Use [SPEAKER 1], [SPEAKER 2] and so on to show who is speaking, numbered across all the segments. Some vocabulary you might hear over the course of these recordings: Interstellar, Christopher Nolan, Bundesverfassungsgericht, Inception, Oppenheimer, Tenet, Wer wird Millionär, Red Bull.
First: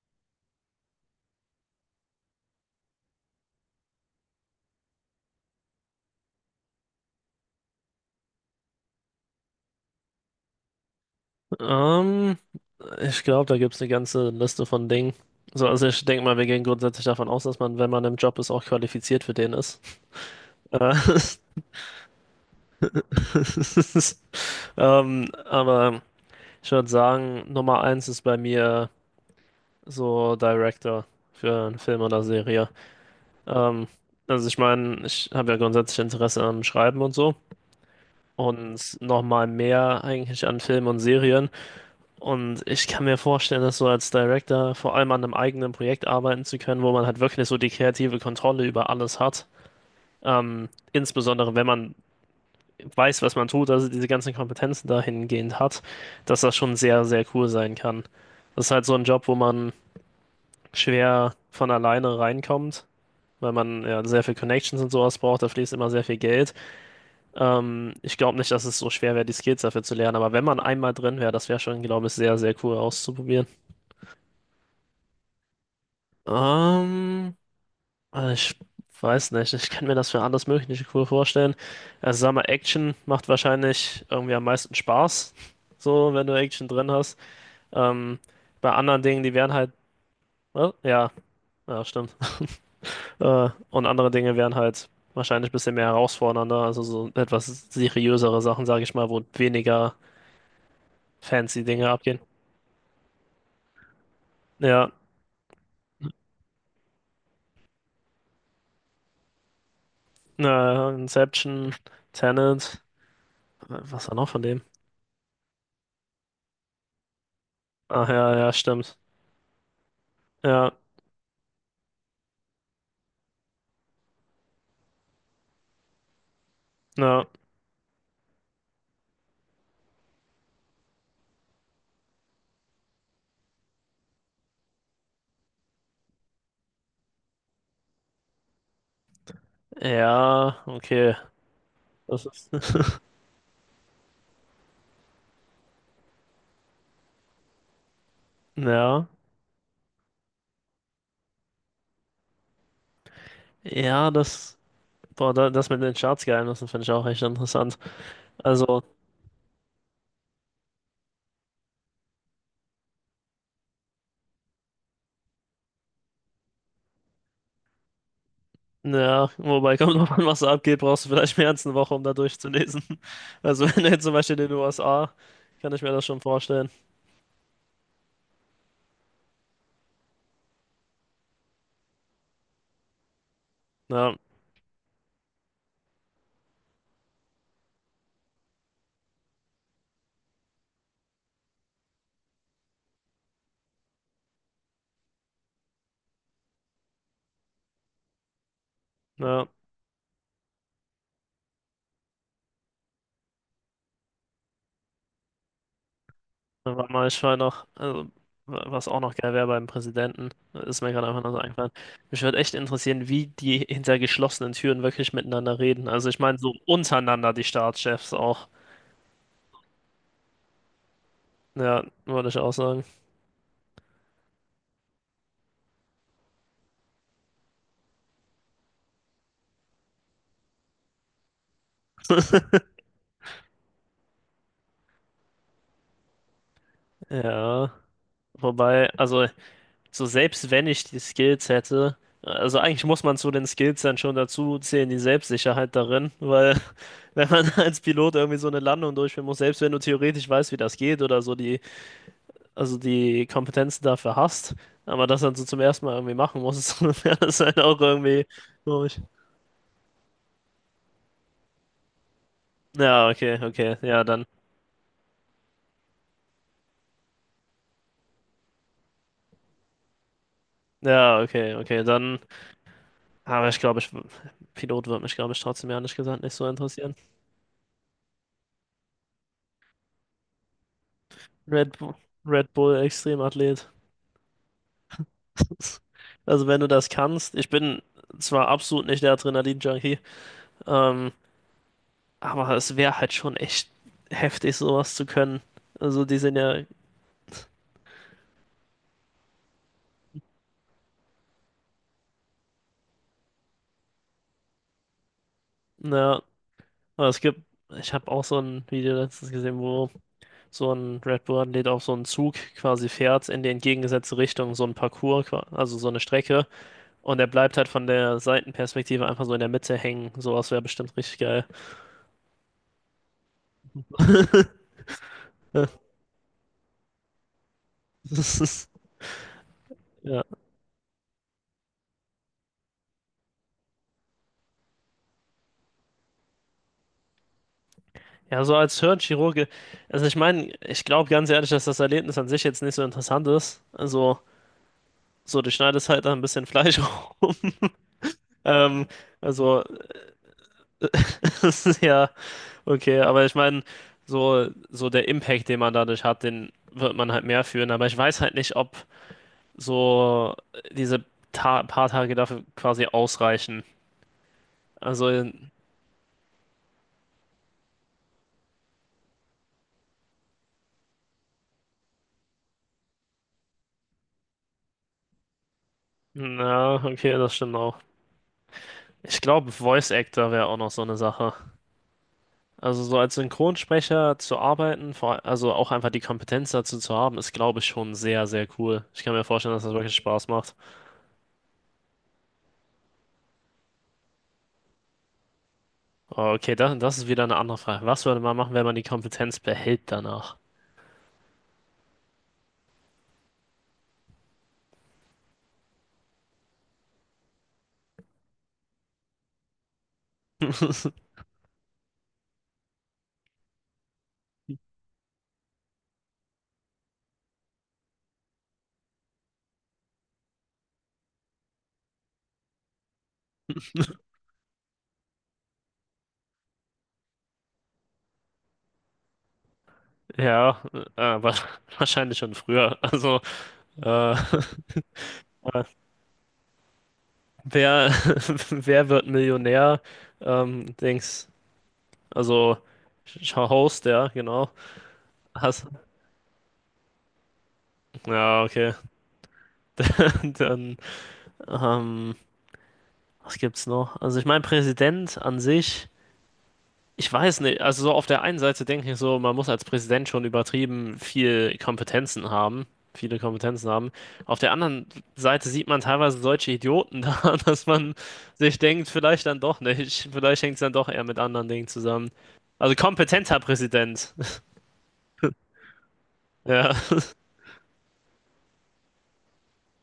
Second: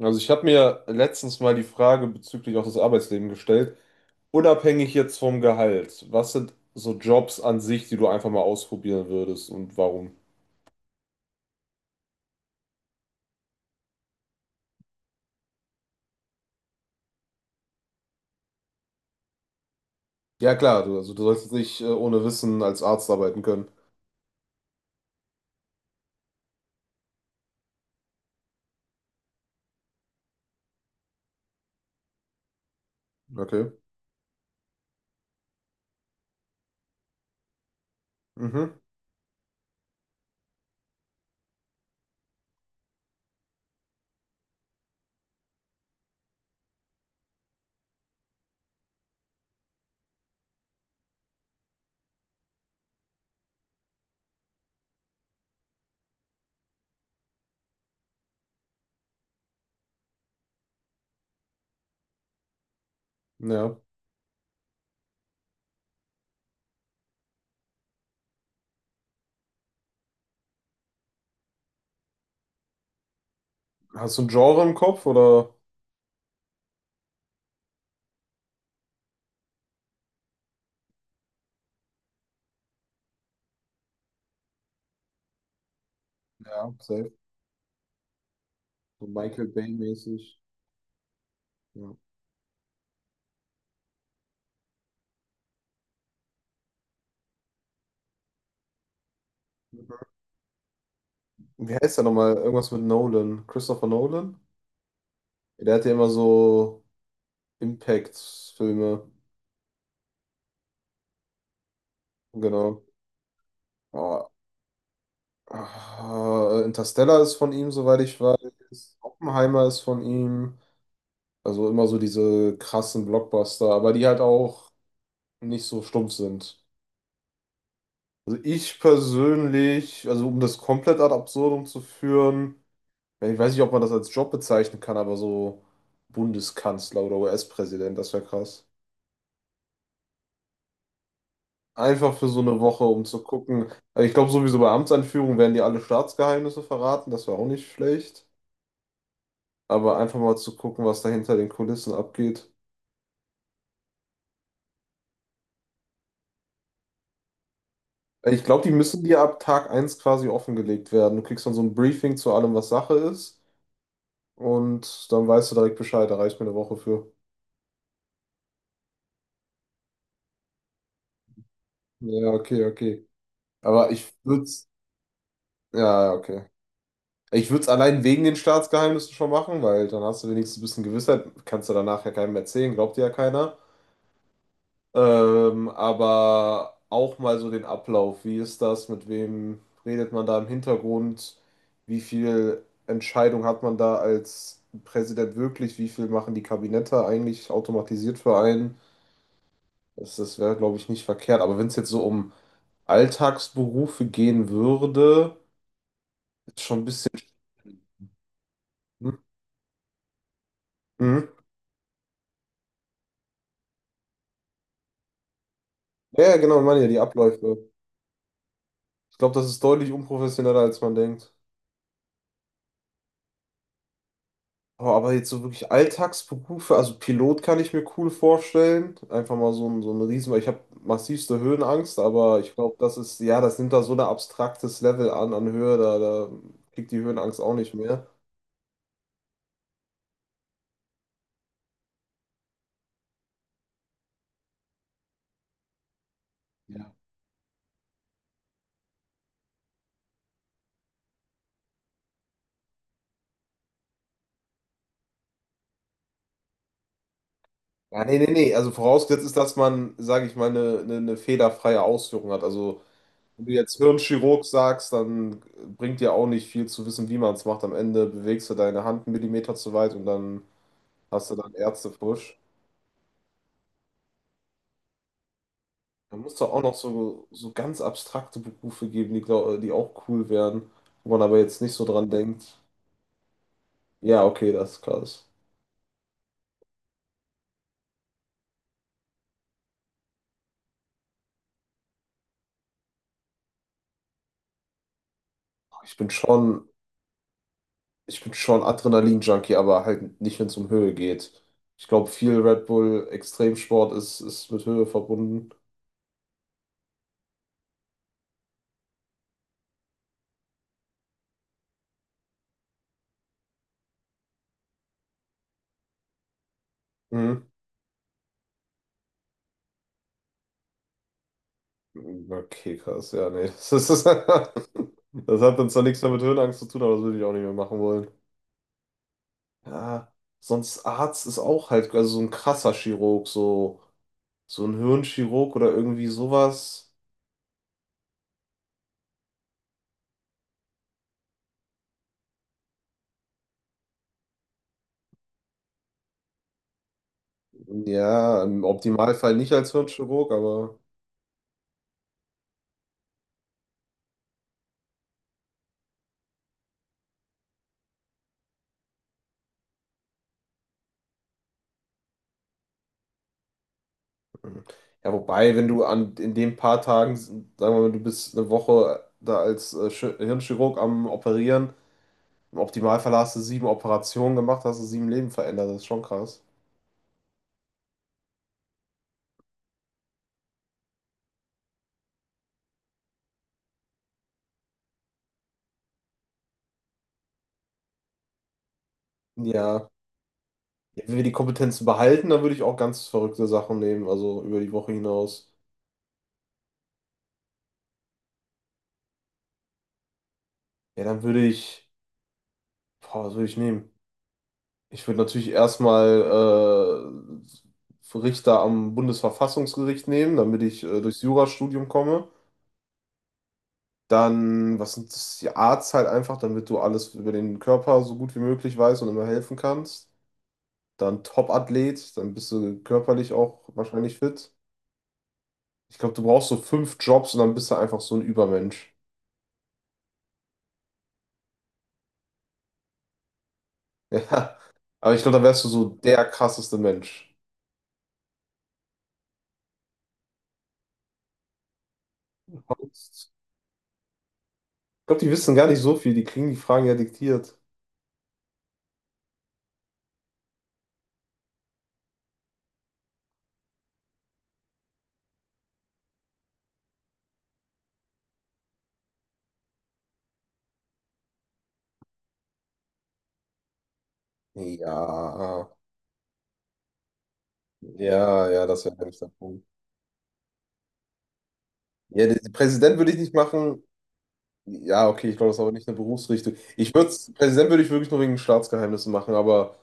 [SPEAKER 1] Also ich habe mir letztens mal die Frage bezüglich auch des Arbeitslebens gestellt, unabhängig jetzt vom Gehalt. Was sind so Jobs an sich, die du einfach mal ausprobieren würdest und warum?
[SPEAKER 2] Ähm, Ich glaube, da gibt es eine ganze Liste von Dingen. So, also ich denke mal, wir gehen grundsätzlich davon aus, dass man, wenn man im Job ist, auch qualifiziert für den ist.
[SPEAKER 1] Ja klar,
[SPEAKER 2] Äh,
[SPEAKER 1] du, also du sollst nicht ohne Wissen als Arzt arbeiten können.
[SPEAKER 2] aber ich würde sagen, Nummer eins ist bei mir so Director für einen Film oder Serie.
[SPEAKER 1] Okay.
[SPEAKER 2] Ähm, also ich meine, ich habe ja grundsätzlich Interesse am Schreiben und so
[SPEAKER 1] Mhm.
[SPEAKER 2] und noch mal mehr eigentlich an Filmen und Serien. Und ich kann mir vorstellen, dass so als Director vor allem an einem eigenen Projekt arbeiten zu können, wo man halt wirklich so die kreative Kontrolle über alles hat. Insbesondere wenn man weiß, was man tut, also diese ganzen Kompetenzen dahingehend hat, dass das schon sehr, sehr cool sein kann. Das ist halt so ein Job, wo man schwer von alleine reinkommt, weil
[SPEAKER 1] Ja.
[SPEAKER 2] man ja sehr viel Connections und sowas braucht, da fließt immer sehr viel Geld. Ich glaube nicht, dass es so schwer wäre, die Skills dafür zu lernen, aber wenn man einmal drin wäre, das wäre schon, glaube ich, sehr, sehr cool auszuprobieren.
[SPEAKER 1] Hast du ein Genre im Kopf oder?
[SPEAKER 2] Ähm, also ich weiß nicht, ich kann mir das für alles Mögliche cool vorstellen. Also sag mal, Action macht wahrscheinlich irgendwie am meisten Spaß, so wenn du Action
[SPEAKER 1] Ja,
[SPEAKER 2] drin
[SPEAKER 1] safe.
[SPEAKER 2] hast. Ähm, Bei anderen
[SPEAKER 1] So
[SPEAKER 2] Dingen, die
[SPEAKER 1] Michael
[SPEAKER 2] wären halt,
[SPEAKER 1] Bay-mäßig.
[SPEAKER 2] ja, ja,
[SPEAKER 1] Ja.
[SPEAKER 2] stimmt. Und andere Dinge wären halt wahrscheinlich ein bisschen mehr herausfordernder, also so etwas seriösere Sachen, sage ich mal, wo weniger fancy
[SPEAKER 1] Wie
[SPEAKER 2] Dinge
[SPEAKER 1] heißt der
[SPEAKER 2] abgehen.
[SPEAKER 1] nochmal? Irgendwas mit Nolan. Christopher Nolan?
[SPEAKER 2] Ja,
[SPEAKER 1] Der hat ja immer so Impact-Filme.
[SPEAKER 2] Inception, Tenet,
[SPEAKER 1] Genau.
[SPEAKER 2] was war noch
[SPEAKER 1] Oh,
[SPEAKER 2] von dem?
[SPEAKER 1] ah, Interstellar ist von ihm, soweit
[SPEAKER 2] Ach
[SPEAKER 1] ich
[SPEAKER 2] ja, ja,
[SPEAKER 1] weiß.
[SPEAKER 2] stimmt.
[SPEAKER 1] Oppenheimer ist von ihm.
[SPEAKER 2] Ja,
[SPEAKER 1] Also immer so diese krassen Blockbuster, aber die halt auch nicht so stumpf sind.
[SPEAKER 2] ja.
[SPEAKER 1] Also ich persönlich, also um das komplett ad absurdum zu führen, ja, ich weiß nicht, ob man das als Job bezeichnen kann, aber so Bundeskanzler oder US-Präsident, das wäre krass.
[SPEAKER 2] Ja, okay.
[SPEAKER 1] Einfach
[SPEAKER 2] Das
[SPEAKER 1] für so
[SPEAKER 2] ist,
[SPEAKER 1] eine Woche, um zu gucken. Also ich glaube sowieso bei Amtsanführung werden die alle Staatsgeheimnisse verraten, das wäre auch nicht schlecht.
[SPEAKER 2] ja.
[SPEAKER 1] Aber einfach mal zu gucken, was da hinter den Kulissen abgeht.
[SPEAKER 2] Ja, das, boah, da, das mit den Staatsgeheimnissen finde ich auch echt interessant.
[SPEAKER 1] Ich glaube, die
[SPEAKER 2] Also,
[SPEAKER 1] müssen dir ab Tag eins quasi offengelegt werden. Du kriegst dann so ein Briefing zu allem, was Sache ist. Und dann weißt du direkt Bescheid. Da reicht mir eine Woche für.
[SPEAKER 2] ja, wobei kommt drauf an, was da abgeht, brauchst du vielleicht mehr als eine Woche, um da
[SPEAKER 1] Ja, okay,
[SPEAKER 2] durchzulesen.
[SPEAKER 1] okay.
[SPEAKER 2] Also, wenn du
[SPEAKER 1] Aber
[SPEAKER 2] jetzt
[SPEAKER 1] ich
[SPEAKER 2] zum Beispiel
[SPEAKER 1] würde
[SPEAKER 2] in den
[SPEAKER 1] es.
[SPEAKER 2] USA, kann
[SPEAKER 1] Ja,
[SPEAKER 2] ich mir das
[SPEAKER 1] ja,
[SPEAKER 2] schon
[SPEAKER 1] okay.
[SPEAKER 2] vorstellen.
[SPEAKER 1] Ich würde es allein wegen den Staatsgeheimnissen schon machen, weil dann hast du wenigstens ein bisschen Gewissheit. Kannst du danach ja keinem erzählen, glaubt dir ja keiner.
[SPEAKER 2] Ja,
[SPEAKER 1] Aber auch mal so den Ablauf. Wie ist das? Mit wem redet man da im Hintergrund? Wie viel Entscheidung hat man da als Präsident wirklich? Wie viel machen die Kabinette eigentlich automatisiert für einen?
[SPEAKER 2] ja,
[SPEAKER 1] Das wäre, glaube ich, nicht verkehrt. Aber wenn es jetzt so um Alltagsberufe gehen würde, ist
[SPEAKER 2] da
[SPEAKER 1] schon ein
[SPEAKER 2] war mal,
[SPEAKER 1] bisschen.
[SPEAKER 2] ich war noch, also, was auch noch
[SPEAKER 1] Hm?
[SPEAKER 2] geil wäre beim Präsidenten, ist mir gerade einfach nur
[SPEAKER 1] Mhm.
[SPEAKER 2] so eingefallen. Mich würde echt interessieren, wie die hinter geschlossenen Türen wirklich miteinander reden. Also, ich
[SPEAKER 1] Ja, ja,
[SPEAKER 2] meine, so
[SPEAKER 1] genau, ich meine ja die
[SPEAKER 2] untereinander die
[SPEAKER 1] Abläufe.
[SPEAKER 2] Staatschefs auch.
[SPEAKER 1] Ich glaube, das ist deutlich unprofessioneller, als man denkt.
[SPEAKER 2] Ja, würde ich auch sagen.
[SPEAKER 1] Oh, aber jetzt so wirklich Alltagsberufe, also Pilot kann ich mir cool vorstellen. Einfach mal so ein Riesen, weil ich habe massivste Höhenangst, aber ich glaube, das ist, ja, das nimmt da so ein abstraktes Level an, an Höhe, da kriegt die Höhenangst auch
[SPEAKER 2] Ja.
[SPEAKER 1] nicht mehr.
[SPEAKER 2] Wobei, also, so selbst wenn ich die Skills hätte, also eigentlich muss man zu den Skills dann schon dazu zählen, die Selbstsicherheit darin, weil wenn man als Pilot irgendwie so eine Landung durchführen muss, selbst wenn du theoretisch weißt, wie das geht oder so die, also die Kompetenzen dafür hast, aber das dann so zum ersten Mal irgendwie machen musst, wäre das halt auch
[SPEAKER 1] Ja, nee,
[SPEAKER 2] irgendwie
[SPEAKER 1] nee, nee, also
[SPEAKER 2] komisch.
[SPEAKER 1] vorausgesetzt ist, dass man, sage ich mal, eine fehlerfreie Ausführung hat. Also,
[SPEAKER 2] Ja, okay,
[SPEAKER 1] wenn du jetzt
[SPEAKER 2] okay, ja, dann.
[SPEAKER 1] Hirnchirurg sagst, dann bringt dir auch nicht viel zu wissen, wie man es macht. Am Ende bewegst du deine Hand einen Millimeter zu weit und dann
[SPEAKER 2] Ja,
[SPEAKER 1] hast du dann
[SPEAKER 2] okay, okay, dann.
[SPEAKER 1] Ärztefusch.
[SPEAKER 2] Aber ich glaube, ich, Pilot wird mich, glaube ich, trotzdem ehrlich
[SPEAKER 1] Da
[SPEAKER 2] gesagt nicht
[SPEAKER 1] muss
[SPEAKER 2] so
[SPEAKER 1] doch auch noch
[SPEAKER 2] interessieren.
[SPEAKER 1] so, so ganz abstrakte Berufe geben, die, glaub, die auch cool wären, wo man aber jetzt nicht
[SPEAKER 2] Red,
[SPEAKER 1] so
[SPEAKER 2] Bu-
[SPEAKER 1] dran
[SPEAKER 2] Red
[SPEAKER 1] denkt.
[SPEAKER 2] Bull Extremathlet.
[SPEAKER 1] Ja, okay, das ist krass.
[SPEAKER 2] Also wenn du das kannst, ich bin zwar absolut nicht der Adrenalin-Junkie, ähm, aber es wäre halt schon echt heftig, sowas zu können.
[SPEAKER 1] Ich
[SPEAKER 2] Also
[SPEAKER 1] bin
[SPEAKER 2] die sind ja,
[SPEAKER 1] schon, ich bin schon Adrenalin-Junkie, aber halt nicht, wenn es um Höhe geht. Ich glaube, viel Red Bull Extremsport ist, ist mit Höhe verbunden.
[SPEAKER 2] naja, aber es gibt, ich habe auch so ein Video letztens gesehen, wo so ein Red Bull-Athlet auf so einen Zug quasi fährt in die entgegengesetzte Richtung, so ein Parcours, also so eine Strecke, und er
[SPEAKER 1] Mhm.
[SPEAKER 2] bleibt halt von der Seitenperspektive einfach so in der Mitte hängen. Sowas wäre bestimmt richtig geil.
[SPEAKER 1] Okay, krass. Ja, nee. Das ist, das hat dann zwar nichts mehr mit Höhenangst zu tun, aber das würde ich auch nicht mehr machen wollen.
[SPEAKER 2] Das ist,
[SPEAKER 1] Ja,
[SPEAKER 2] ja.
[SPEAKER 1] sonst Arzt ist auch halt, also so ein krasser Chirurg, so. So ein Hirnchirurg oder irgendwie sowas.
[SPEAKER 2] Ja, so als Hirnchirurge, also ich meine, ich glaube ganz ehrlich, dass das Erlebnis an sich jetzt nicht so interessant ist. Also, so, du schneidest halt da ein bisschen Fleisch rum.
[SPEAKER 1] Ja, im
[SPEAKER 2] Ähm,
[SPEAKER 1] Optimalfall nicht
[SPEAKER 2] also,
[SPEAKER 1] als Hirnchirurg, aber
[SPEAKER 2] es ist ja okay, aber ich meine, so, so der Impact, den man dadurch hat, den wird man halt mehr fühlen. Aber ich weiß halt nicht, ob so diese ta paar Tage dafür quasi ausreichen.
[SPEAKER 1] hm. Ja,
[SPEAKER 2] Also,
[SPEAKER 1] wobei, wenn du an in den paar Tagen, sagen wir mal, du bist eine Woche da als Hirnchirurg am Operieren, im Optimalfall hast du sieben Operationen gemacht, hast du sieben Leben verändert, das ist schon krass.
[SPEAKER 2] na, okay, das stimmt auch. Ich glaube, Voice Actor wäre auch noch so eine Sache. Also so als Synchronsprecher zu arbeiten, vor, also auch einfach die Kompetenz dazu zu haben, ist, glaube ich, schon sehr, sehr cool. Ich kann mir vorstellen, dass das
[SPEAKER 1] Ja,
[SPEAKER 2] wirklich Spaß macht.
[SPEAKER 1] ja, wenn wir die Kompetenzen behalten, dann würde ich auch ganz verrückte Sachen nehmen, also über die Woche hinaus.
[SPEAKER 2] Oh, okay, das, das ist wieder eine andere Frage. Was würde man machen, wenn man die Kompetenz behält danach?
[SPEAKER 1] Ja, dann würde ich, boah, was würde ich nehmen? Ich würde natürlich erstmal Richter am Bundesverfassungsgericht nehmen, damit ich durchs Jurastudium komme. Dann, was sind das, die Arzt halt einfach, damit du alles über den Körper so gut wie möglich weißt und immer helfen kannst. Dann Top-Athlet, dann bist du körperlich auch wahrscheinlich fit. Ich glaube, du brauchst so fünf Jobs und dann bist du einfach so ein Übermensch.
[SPEAKER 2] Ja, äh, wa- wahrscheinlich schon früher. Also, äh,
[SPEAKER 1] Ja, aber ich glaube, dann
[SPEAKER 2] äh,
[SPEAKER 1] wärst du so der krasseste Mensch.
[SPEAKER 2] wer, wer wird Millionär? Dings, also
[SPEAKER 1] Sonst-
[SPEAKER 2] Host, ja, genau.
[SPEAKER 1] Ich glaube, die wissen
[SPEAKER 2] Hast,
[SPEAKER 1] gar nicht so viel, die kriegen die Fragen ja diktiert.
[SPEAKER 2] ja, okay. Dann, ähm, was gibt's noch? Also ich meine, Präsident an sich, ich weiß nicht, also so auf der einen Seite denke ich so, man muss als Präsident schon übertrieben viel Kompetenzen haben, viele Kompetenzen haben. Auf der anderen Seite sieht
[SPEAKER 1] Ja.
[SPEAKER 2] man teilweise solche Idioten da, dass man
[SPEAKER 1] Ja,
[SPEAKER 2] sich
[SPEAKER 1] ja, das
[SPEAKER 2] denkt,
[SPEAKER 1] wäre nämlich
[SPEAKER 2] vielleicht
[SPEAKER 1] der
[SPEAKER 2] dann doch
[SPEAKER 1] Punkt.
[SPEAKER 2] nicht, vielleicht hängt es dann doch eher mit anderen Dingen zusammen.
[SPEAKER 1] Ja, den
[SPEAKER 2] Also
[SPEAKER 1] Präsident würde ich nicht
[SPEAKER 2] kompetenter
[SPEAKER 1] machen.
[SPEAKER 2] Präsident.
[SPEAKER 1] Ja, okay, ich glaube, das ist aber nicht eine Berufsrichtung.
[SPEAKER 2] Ja,
[SPEAKER 1] Ich würde, Präsident würde ich wirklich nur wegen Staatsgeheimnissen machen, aber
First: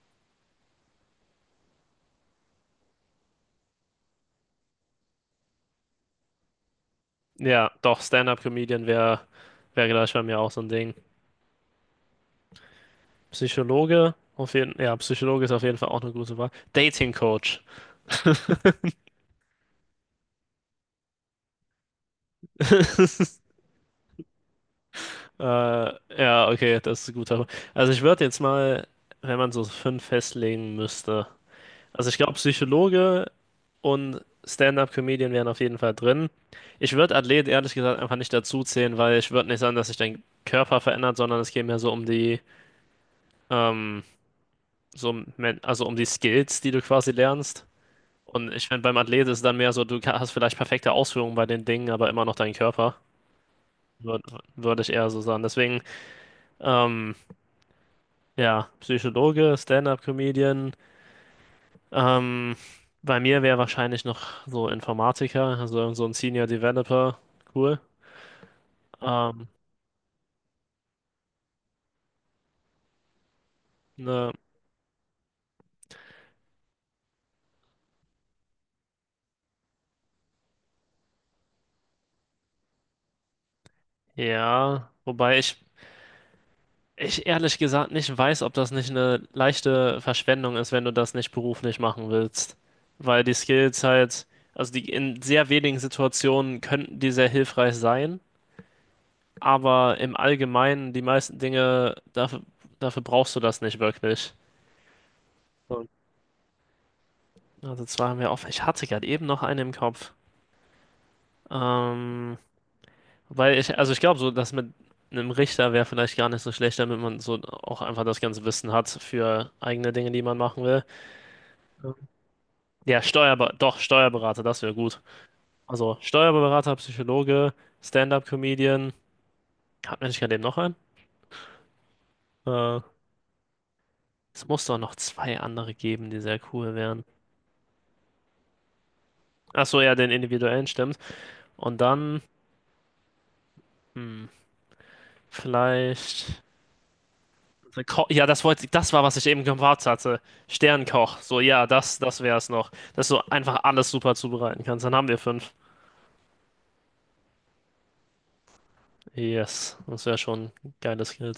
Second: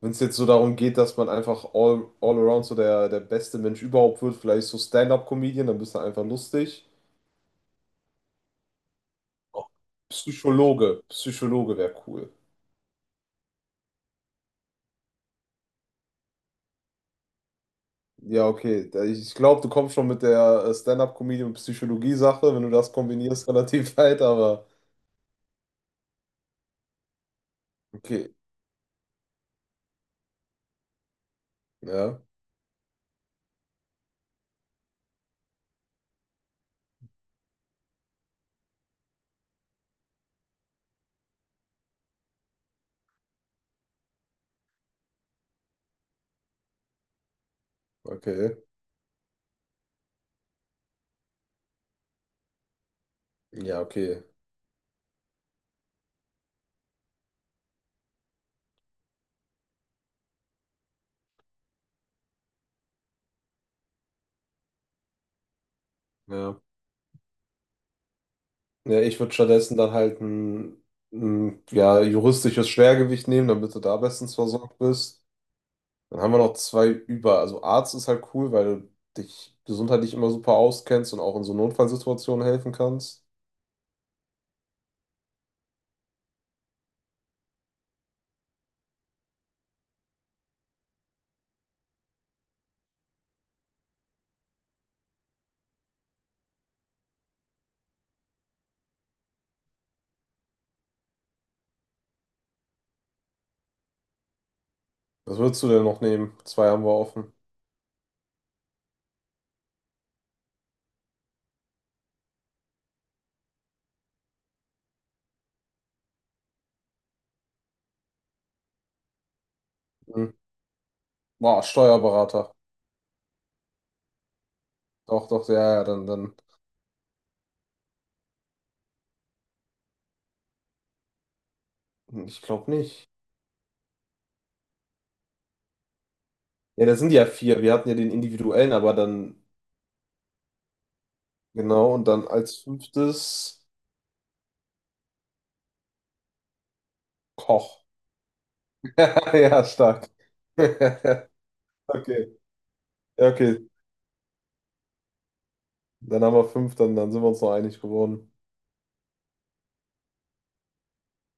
[SPEAKER 1] wenn es jetzt so darum geht, dass man einfach all around so der, der beste Mensch überhaupt wird, vielleicht so Stand-up-Comedian, dann bist du einfach lustig.
[SPEAKER 2] ja, doch, Stand-up-Comedian wäre
[SPEAKER 1] Oh,
[SPEAKER 2] wär gleich bei mir auch so ein Ding.
[SPEAKER 1] Psychologe, Psychologe wäre cool.
[SPEAKER 2] Psychologe, auf jeden, ja, Psychologe ist auf jeden Fall auch eine gute Wahl. Dating-Coach.
[SPEAKER 1] Ja, okay. Da- ich glaube, du kommst schon mit der Stand-up-Comedy und Psychologie-Sache, wenn du das kombinierst, relativ weit, aber
[SPEAKER 2] Ja, okay, das ist ein guter. Also ich würde
[SPEAKER 1] okay.
[SPEAKER 2] jetzt mal, wenn man so fünf festlegen müsste. Also ich
[SPEAKER 1] Ja,
[SPEAKER 2] glaube, Psychologe und Stand-up-Comedian wären auf jeden Fall drin. Ich würde Athlet ehrlich gesagt einfach nicht dazu zählen, weil ich würde nicht sagen, dass sich dein Körper verändert, sondern es geht mehr so um die, ähm, so um, also um die Skills, die du quasi lernst. Und
[SPEAKER 1] okay.
[SPEAKER 2] ich finde, beim Athlet ist es dann mehr so, du hast vielleicht perfekte Ausführungen bei den Dingen, aber immer noch deinen Körper.
[SPEAKER 1] Ja,
[SPEAKER 2] Würde
[SPEAKER 1] okay.
[SPEAKER 2] würd würd ich eher so sagen. Deswegen, ähm, ja, Psychologe, Stand-up-Comedian. Ähm, Bei mir wäre wahrscheinlich noch so Informatiker, also so ein Senior
[SPEAKER 1] Ja.
[SPEAKER 2] Developer. Cool.
[SPEAKER 1] Ja, ich würde
[SPEAKER 2] Ähm,
[SPEAKER 1] stattdessen dann halt ein ja, juristisches Schwergewicht nehmen, damit du da
[SPEAKER 2] ne,
[SPEAKER 1] bestens versorgt bist. Dann haben wir noch zwei über. Also Arzt ist halt cool, weil du dich gesundheitlich immer super auskennst und auch in so Notfallsituationen helfen kannst.
[SPEAKER 2] ja, wobei ich ehrlich gesagt nicht weiß, ob das nicht eine leichte Verschwendung ist, wenn du das nicht beruflich machen willst. Weil die Skills halt, also die in sehr wenigen Situationen könnten die sehr hilfreich sein, aber im Allgemeinen die meisten Dinge, dafür brauchst du das nicht wirklich.
[SPEAKER 1] Was würdest du denn
[SPEAKER 2] So,
[SPEAKER 1] noch nehmen? Zwei haben wir offen.
[SPEAKER 2] also zwei haben wir offen. Ich hatte gerade eben noch eine im Kopf. Ähm, Weil ich, also ich glaube, so dass mit einem Richter wäre vielleicht gar nicht so schlecht, damit man so auch einfach das ganze Wissen hat für eigene Dinge, die
[SPEAKER 1] Hm.
[SPEAKER 2] man machen will.
[SPEAKER 1] Boah, Steuerberater.
[SPEAKER 2] Ja, Steuerber doch, Steuerberater, das wäre gut.
[SPEAKER 1] Doch, doch, ja, ja,
[SPEAKER 2] Also
[SPEAKER 1] dann.
[SPEAKER 2] Steuerberater, Psychologe, Stand-up-Comedian. Hat man nicht gerade eben noch einen?
[SPEAKER 1] Ich glaube
[SPEAKER 2] Äh,
[SPEAKER 1] nicht.
[SPEAKER 2] Es muss doch noch zwei andere geben, die sehr cool
[SPEAKER 1] Ja, das
[SPEAKER 2] wären.
[SPEAKER 1] sind ja vier. Wir hatten ja den individuellen, aber dann,
[SPEAKER 2] Achso, ja, den individuellen stimmt. Und
[SPEAKER 1] genau, und
[SPEAKER 2] dann,
[SPEAKER 1] dann als fünftes
[SPEAKER 2] hm, vielleicht.
[SPEAKER 1] Koch.
[SPEAKER 2] Ja, das wollte, das war, was ich eben
[SPEAKER 1] Ja,
[SPEAKER 2] gemacht
[SPEAKER 1] stark.
[SPEAKER 2] hatte. Sternkoch. So, ja, das, das wäre
[SPEAKER 1] Okay.
[SPEAKER 2] es noch. Dass du
[SPEAKER 1] Ja,
[SPEAKER 2] einfach
[SPEAKER 1] okay,
[SPEAKER 2] alles super zubereiten kannst. Dann haben wir fünf.
[SPEAKER 1] dann haben wir fünf, dann sind wir uns noch einig geworden.
[SPEAKER 2] Yes, das wäre schon ein geiles Skill.